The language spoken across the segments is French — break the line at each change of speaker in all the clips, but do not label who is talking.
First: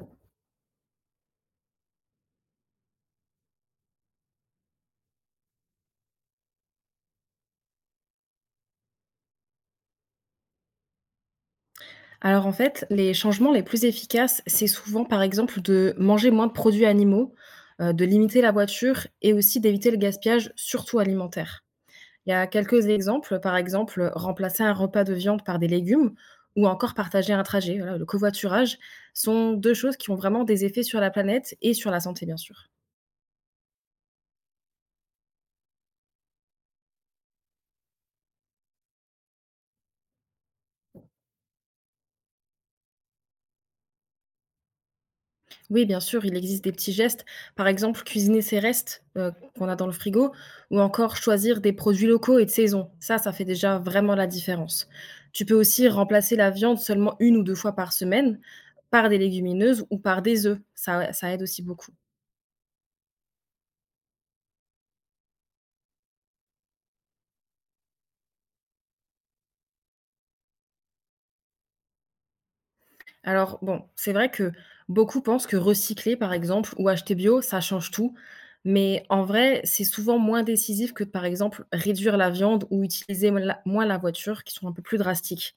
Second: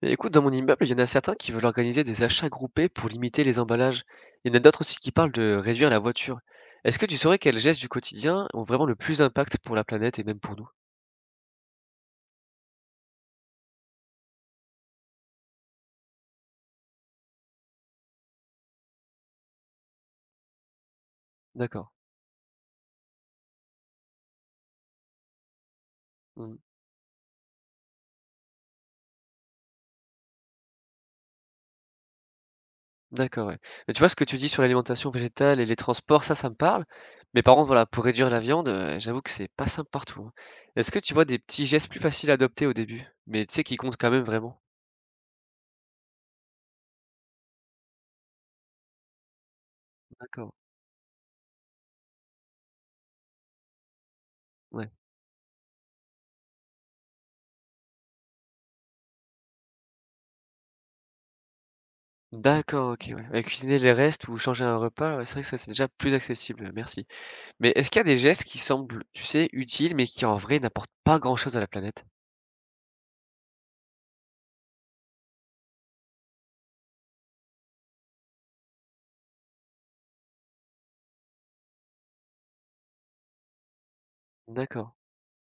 Mais écoute, dans mon immeuble, il y en a certains qui veulent organiser des achats groupés pour limiter les emballages. Il y en a d'autres aussi qui parlent de réduire la voiture. Est-ce que tu saurais quels gestes du quotidien ont vraiment le plus d'impact pour la planète et même pour nous?
Alors en fait, les changements les plus efficaces, c'est souvent par exemple de manger moins de produits animaux, de limiter la voiture et aussi d'éviter le gaspillage, surtout alimentaire.
D'accord.
Il y a quelques exemples, par exemple, remplacer un repas de viande par des légumes
Mhm.
ou encore partager un trajet, voilà, le covoiturage sont 2 choses qui ont vraiment des effets sur la planète et sur la santé, bien sûr.
D'accord, ouais. Mais tu vois ce que tu dis sur l'alimentation végétale et les transports, ça me parle. Mais par contre, voilà, pour réduire la viande, j'avoue que c'est pas simple partout, hein. Est-ce que tu vois des petits gestes plus faciles à adopter au début, mais tu sais qui comptent quand même vraiment?
Oui, bien sûr, il existe des petits gestes. Par exemple, cuisiner ses restes qu'on a dans le frigo
D'accord.
ou encore choisir des produits locaux et de saison. Ça fait déjà vraiment la
Ouais.
différence. Tu peux aussi remplacer la viande seulement une ou deux fois par semaine par des légumineuses ou par des œufs. Ça aide aussi beaucoup.
D'accord, ok, ouais. Ouais, cuisiner les restes ou changer un repas, ouais, c'est vrai que ça c'est déjà plus accessible. Merci. Mais est-ce qu'il y a des gestes qui semblent, tu sais, utiles, mais qui en vrai n'apportent pas grand-chose à la planète?
Alors bon, c'est vrai que beaucoup pensent que recycler, par exemple, ou acheter bio, ça change tout. Mais en vrai, c'est souvent moins décisif que, par exemple, réduire la viande ou utiliser moins la voiture, qui sont un peu
D'accord,
plus drastiques.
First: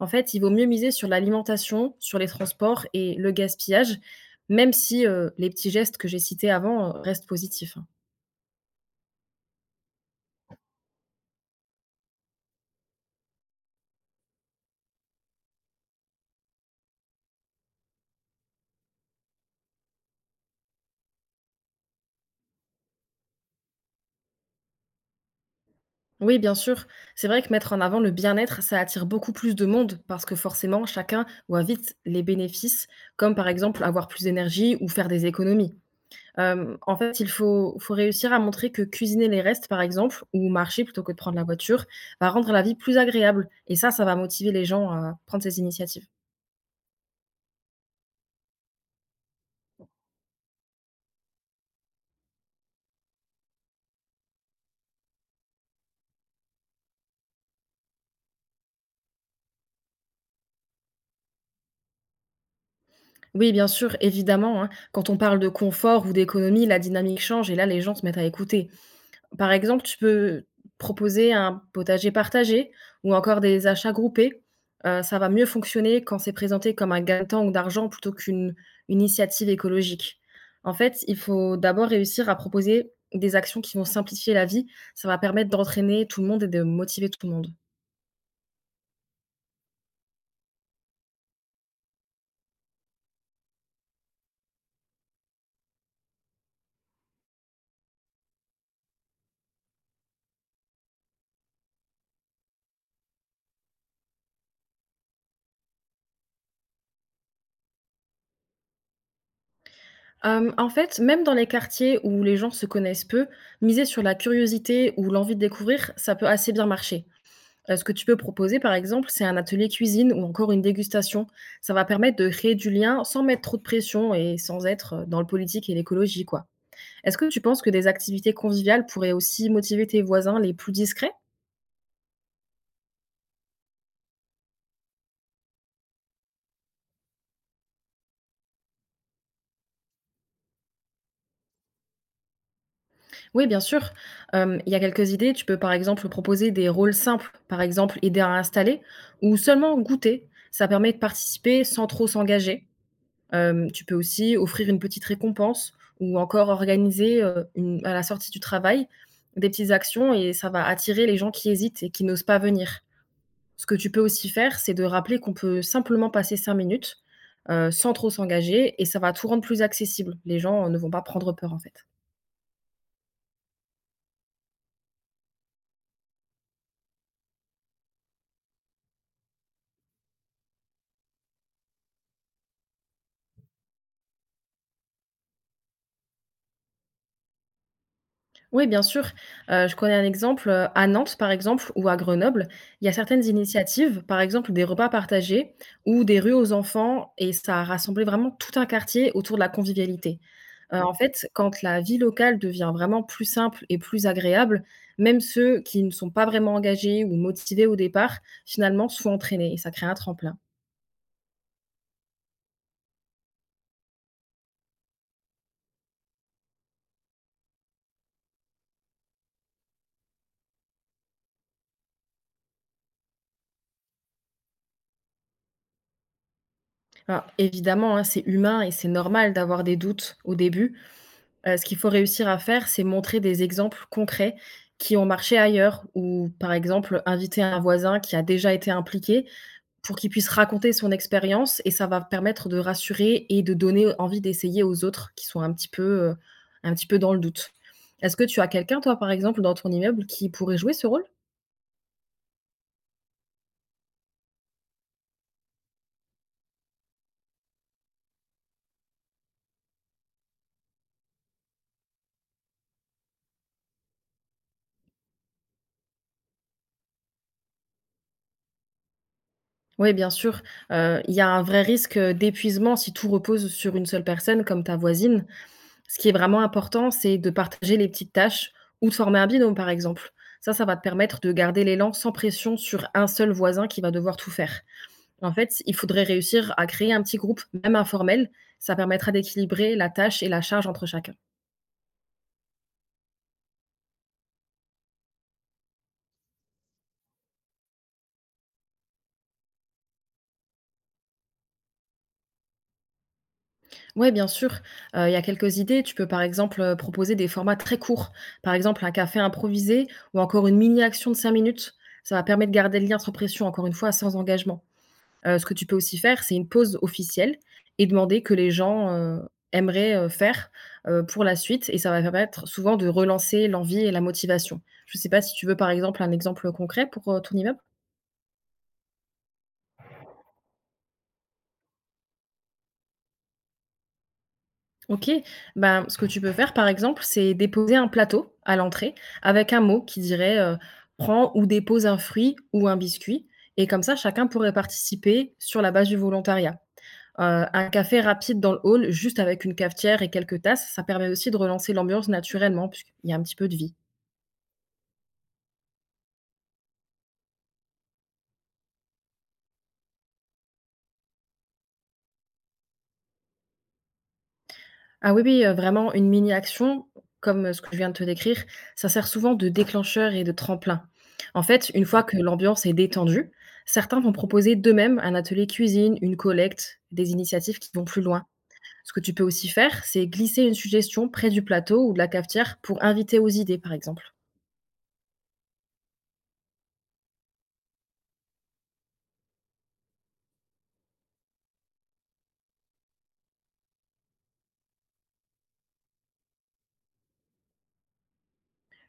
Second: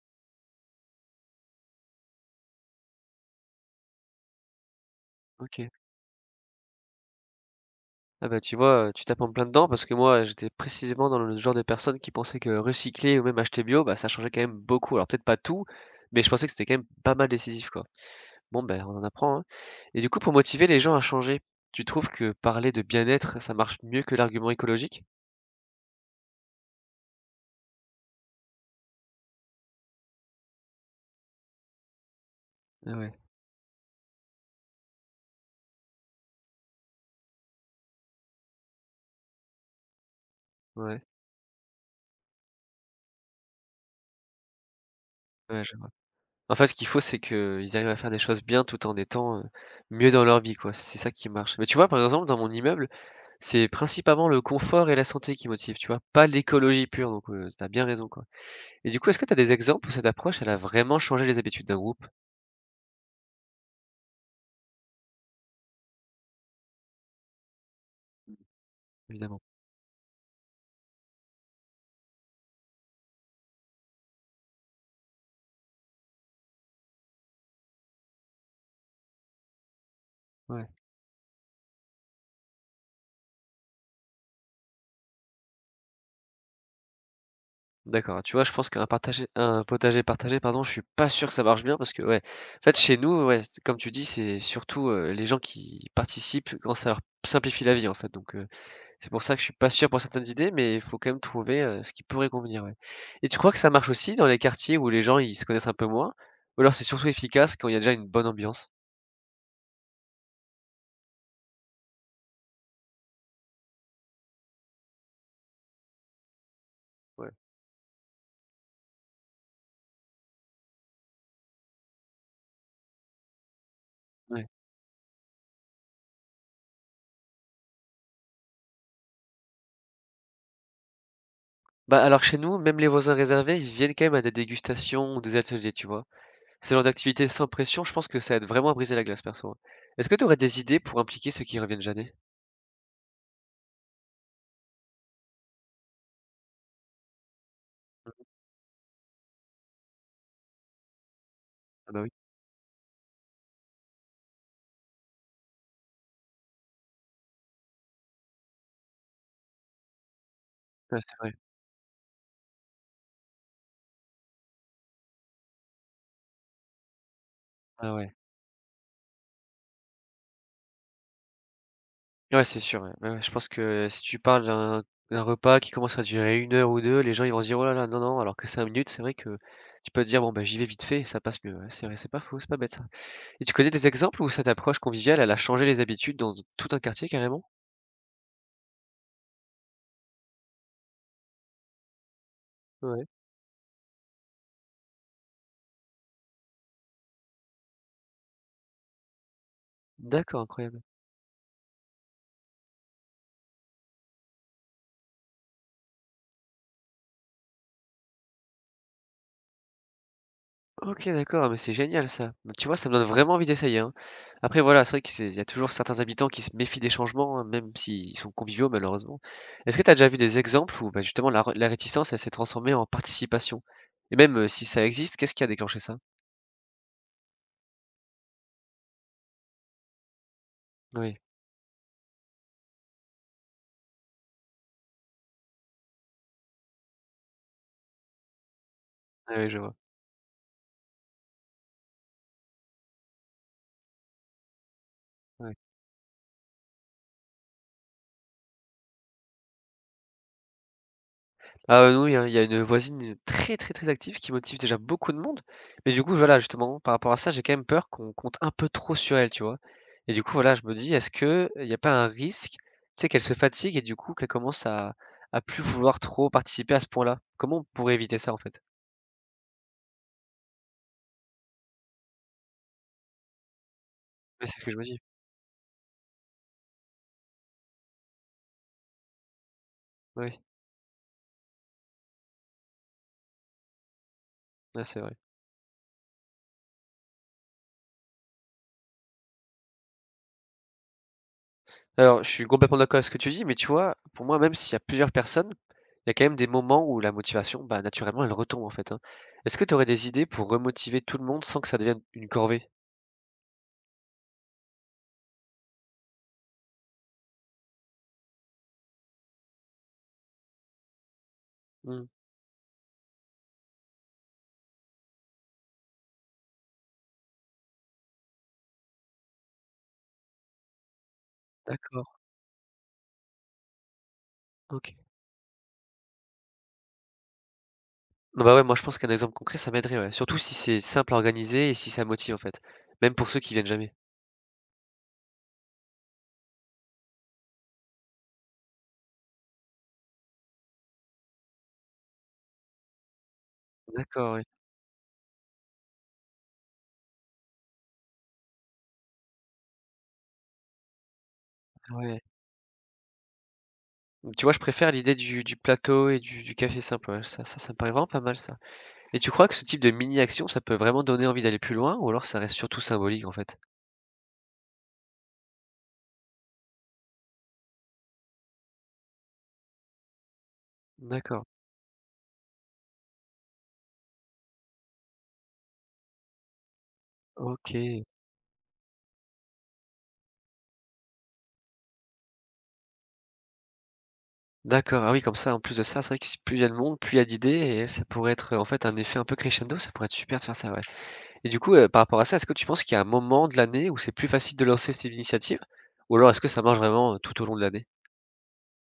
En fait, il vaut mieux miser sur l'alimentation, sur les transports et le gaspillage, même si les
OK.
petits gestes que j'ai cités avant restent positifs, hein.
Ah bah, tu vois, tu tapes en plein dedans parce que moi, j'étais précisément dans le genre de personne qui pensait que recycler ou même acheter bio, bah, ça changeait quand même beaucoup. Alors peut-être pas tout, mais je pensais que c'était quand même pas mal décisif, quoi. Bon, ben, on en apprend, hein. Et du coup, pour motiver les gens à changer, tu trouves que parler de bien-être, ça marche mieux que l'argument écologique?
Oui, bien sûr. C'est vrai que mettre en avant le bien-être, ça attire beaucoup plus de monde parce que forcément, chacun voit vite les bénéfices,
Ah ouais,
comme par exemple avoir plus d'énergie ou faire des économies. En fait, il faut réussir à montrer que cuisiner les restes, par exemple, ou marcher
ouais,
plutôt que de prendre la voiture, va rendre la vie plus agréable. Et ça va motiver les gens à prendre ces
ouais.
initiatives.
En fait, ce qu'il faut, c'est qu'ils arrivent à faire des choses bien tout en étant, mieux dans leur vie, quoi. C'est ça qui marche. Mais tu vois, par exemple, dans mon immeuble, c'est principalement le confort et la santé qui motivent, tu vois? Pas l'écologie pure, donc tu as bien raison, quoi. Et du coup, est-ce que tu as des exemples où cette approche, elle a vraiment changé les habitudes d'un groupe?
Oui, bien sûr, évidemment, hein. Quand on parle de confort ou d'économie, la dynamique change et là, les gens se mettent à écouter.
Évidemment.
Par exemple, tu peux proposer un potager partagé ou encore des achats groupés. Ça va mieux fonctionner quand c'est présenté comme un gain de temps ou d'argent plutôt qu'une une initiative écologique.
Ouais.
En fait, il faut d'abord réussir à proposer des actions qui vont simplifier la vie. Ça va permettre d'entraîner tout le monde et de motiver tout le monde.
D'accord, tu vois, je pense qu'un partagé un potager partagé, pardon, je suis pas sûr que ça marche bien parce que, ouais, en fait, chez nous, ouais, c comme tu dis, c'est surtout, les gens qui participent quand ça leur simplifie la vie, en fait, donc c'est pour ça que je suis pas sûr pour certaines idées, mais il faut quand même trouver, ce qui pourrait convenir, ouais. Et tu crois que ça marche aussi dans les quartiers où les gens ils se connaissent un peu moins? Ou alors c'est surtout efficace quand il y a déjà une bonne ambiance?
En fait, même dans les quartiers où les gens se connaissent peu, miser sur la curiosité ou l'envie de découvrir, ça peut assez bien marcher.
Ouais.
Ce que tu peux proposer, par exemple, c'est un atelier cuisine ou encore une dégustation. Ça va permettre de créer du lien sans mettre trop de pression et
Ouais.
sans être, dans le politique et l'écologie, quoi. Est-ce que tu penses que des activités conviviales pourraient aussi motiver tes voisins les plus discrets?
Bah, alors chez nous, même les voisins réservés, ils viennent quand même à des dégustations ou des ateliers, tu vois? Ce genre d'activité sans pression, je pense que ça aide vraiment à briser la glace perso, hein. Est-ce que tu aurais des idées pour impliquer ceux qui reviennent jamais?
Oui, bien sûr. Il y a quelques idées. Tu peux, par exemple, proposer des rôles simples, par exemple, aider à installer ou seulement goûter. Ça permet de participer sans
Ah bah
trop
oui.
s'engager. Tu peux aussi offrir une petite récompense ou encore organiser, une à la sortie du travail, des petites actions et ça va
Ouais,
attirer
c'est
les gens
vrai.
qui hésitent et qui n'osent pas venir. Ce que tu peux aussi faire, c'est de rappeler qu'on peut simplement passer 5 minutes, sans
Ah
trop
ouais.
s'engager et ça va tout rendre plus accessible. Les gens, ne vont pas prendre peur, en fait.
Ouais, c'est sûr, ouais. Ouais, ouais, je pense que si tu parles d'un d'un repas qui commence à durer une heure ou 2, les gens ils vont se dire: «Oh là là, non, non», alors que 5 minutes, c'est vrai que tu peux te dire: «Bon, bah, j'y vais vite fait» et ça passe mieux. Ouais, c'est vrai, c'est pas faux, c'est pas bête ça. Et tu connais des exemples où cette approche conviviale, elle a changé les habitudes dans tout un quartier carrément?
Oui, bien sûr. Je connais un exemple, à Nantes, par exemple, ou à Grenoble, il y a
Ouais.
certaines initiatives, par exemple des repas partagés ou des rues aux enfants et ça a rassemblé vraiment tout un quartier autour de la convivialité.
D'accord, incroyable.
En fait, quand la vie locale devient vraiment plus simple et plus agréable, même ceux qui ne sont pas vraiment engagés ou motivés au départ, finalement sont entraînés et ça crée un tremplin.
OK, d'accord, ah mais c'est génial ça. Bah, tu vois, ça me donne vraiment envie d'essayer, hein. Après voilà, c'est vrai qu'il y a toujours certains habitants qui se méfient des changements, hein, même s'ils sont conviviaux malheureusement. Est-ce que tu as déjà vu des exemples où, bah, justement la re la réticence, elle s'est transformée en participation? Et même, si ça existe, qu'est-ce qui a déclenché ça?
Alors évidemment, hein, c'est humain et c'est normal d'avoir des doutes au début.
Oui,
Ce qu'il faut réussir à faire, c'est montrer des exemples concrets qui ont marché ailleurs ou par exemple, inviter un voisin qui a déjà été impliqué
oui, oui, je vois.
pour qu'il puisse raconter son expérience et ça va permettre de rassurer et de donner envie d'essayer aux autres qui sont
Ouais.
heu, un petit peu dans le doute. Est-ce que tu as quelqu'un toi, par exemple, dans ton immeuble qui pourrait jouer ce rôle?
Ah, oui, hein, il y a une voisine très, très, très active qui motive déjà beaucoup de monde. Mais du coup, voilà, justement, par rapport à ça, j'ai quand même peur qu'on compte un peu trop sur elle, tu vois? Et du coup, voilà, je me dis: «Est-ce que il y a pas un risque, tu sais, qu'elle se fatigue et du coup, qu'elle commence à plus vouloir trop participer à ce point-là?» Comment on pourrait éviter ça, en fait?
Oui, bien sûr, il y a un vrai risque, d'épuisement si tout repose sur une seule personne
Ouais, c'est ce
comme
que je
ta
me dis.
voisine. Ce qui est vraiment important, c'est de partager les petites tâches ou de former un binôme, par exemple.
Ouais, oui,
Ça va te permettre de garder l'élan sans pression sur un seul voisin qui va devoir tout faire.
ouais, c'est vrai.
En fait, il faudrait réussir à créer un petit groupe, même informel. Ça permettra d'équilibrer la tâche et la charge entre chacun.
Alors, je suis complètement d'accord avec ce que tu dis, mais tu vois, pour moi, même s'il y a plusieurs personnes, il y a quand même des moments où la motivation, bah, naturellement, elle retombe, en fait, hein. Est-ce que tu aurais des idées pour remotiver tout le monde sans que ça devienne une corvée?
Ouais, bien sûr. Il y a quelques idées. Tu peux, par exemple, proposer des formats très courts. Par exemple, un café improvisé ou encore une mini-action de 5 minutes.
Mmh.
Ça va permettre de garder le lien sans pression, encore une fois, sans engagement. Ce que tu peux aussi faire, c'est une pause officielle et demander que les gens, aimeraient, faire, pour la suite et ça va
D'accord,
permettre souvent de relancer l'envie et la motivation.
OK.
Je ne sais pas si tu veux, par exemple, un exemple concret pour, ton immeuble?
Non, bah, ouais, moi, je pense qu'un exemple concret, ça m'aiderait, ouais. Surtout si c'est simple à organiser et si ça motive, en fait. Même pour ceux qui viennent jamais.
OK. Ben, ce que tu peux faire, par exemple, c'est déposer un plateau à l'entrée avec un mot qui dirait: «Prends ou dépose un fruit ou un biscuit» et comme ça, chacun
D'accord, oui.
pourrait participer sur la base du volontariat. Un café rapide dans le hall, juste avec une cafetière et quelques tasses, ça permet aussi de relancer
Ah
l'ambiance
ouais.
naturellement puisqu'il y a un petit peu de vie.
Donc, tu vois, je préfère l'idée du plateau et du café simple, ouais. Ça me paraît vraiment pas mal, ça. Et tu crois que ce type de mini-action, ça peut vraiment donner envie d'aller plus loin ou alors ça reste surtout symbolique, en fait?
Ah oui, oui, vraiment une mini-action comme ce que je viens de te décrire, ça sert souvent de déclencheur et de tremplin. En
D'accord,
fait, une fois que l'ambiance est détendue, certains vont proposer d'eux-mêmes un atelier cuisine, une collecte, des initiatives qui vont plus
OK.
loin. Ce que tu peux aussi faire, c'est glisser une suggestion près du plateau ou de la cafetière pour inviter aux idées, par exemple.
D'accord, ah oui, comme ça, en plus de ça, c'est vrai que si plus il y a de monde, plus il y a d'idées et ça pourrait être, en fait, un effet un peu crescendo. Ça pourrait être super de faire ça, ouais. Et du coup, par rapport à ça, est-ce que tu penses qu'il y a un moment de l'année où c'est plus facile de lancer ces initiatives? Ou alors est-ce que ça marche vraiment, tout au long de l'année?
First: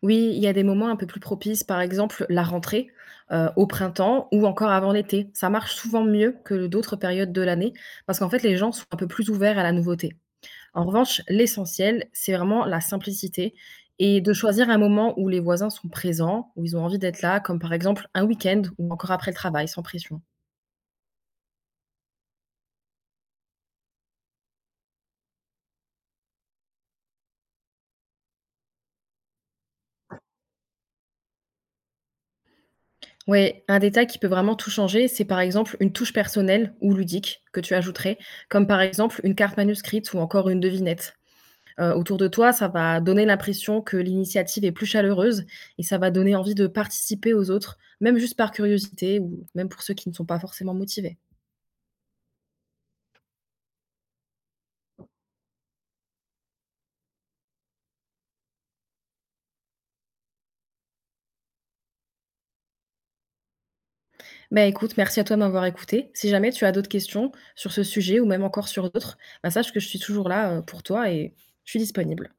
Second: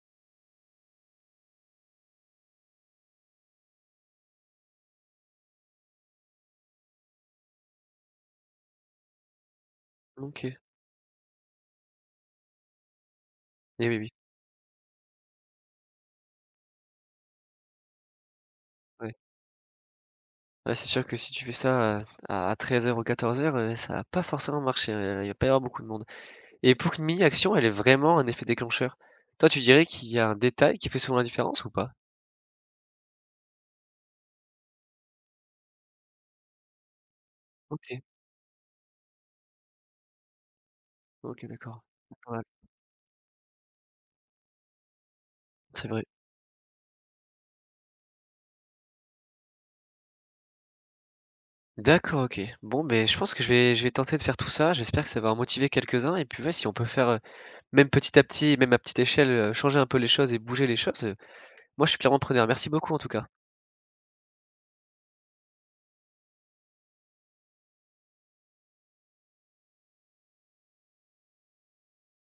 Oui, il y a des moments un peu plus propices, par exemple la rentrée, au printemps ou encore avant l'été. Ça marche souvent mieux que d'autres périodes de l'année parce qu'en fait, les gens sont un peu plus ouverts à la nouveauté.
OK.
En revanche, l'essentiel, c'est vraiment la simplicité
Et oui, oui,
et de choisir un moment où les voisins sont présents, où ils ont envie d'être là, comme par exemple un week-end ou encore
ouais.
après le travail, sans pression.
Ouais, c'est sûr que si tu fais ça à 13:00 ou 14:00, ça va pas forcément marcher, il va pas y avoir beaucoup de monde. Et pour qu'une mini-action, elle ait vraiment un effet déclencheur, toi, tu dirais qu'il y a un détail qui fait souvent la différence ou pas?
Oui, un détail qui peut vraiment tout changer, c'est par exemple une touche personnelle ou ludique que tu
OK,
ajouterais, comme par exemple une carte manuscrite ou encore une devinette.
OK, d'accord.
Autour de
Pas
toi, ça va donner l'impression que l'initiative est plus chaleureuse et
c'est
ça
vrai.
va donner envie de participer aux autres, même juste par curiosité ou même pour ceux qui ne sont pas forcément motivés.
D'accord, OK. Bon, beh, je pense que je vais tenter de faire tout ça. J'espère que ça va en motiver quelques-uns et puis, ouais, si on peut faire, même petit à petit, même à petite échelle, changer un peu les choses et bouger les choses, moi je suis clairement preneur. Merci beaucoup en tout cas.
Bah, écoute, merci à toi de m'avoir écouté. Si jamais tu as d'autres questions sur ce sujet ou même encore sur d'autres, bah, sache que je suis toujours là, pour toi et je suis disponible.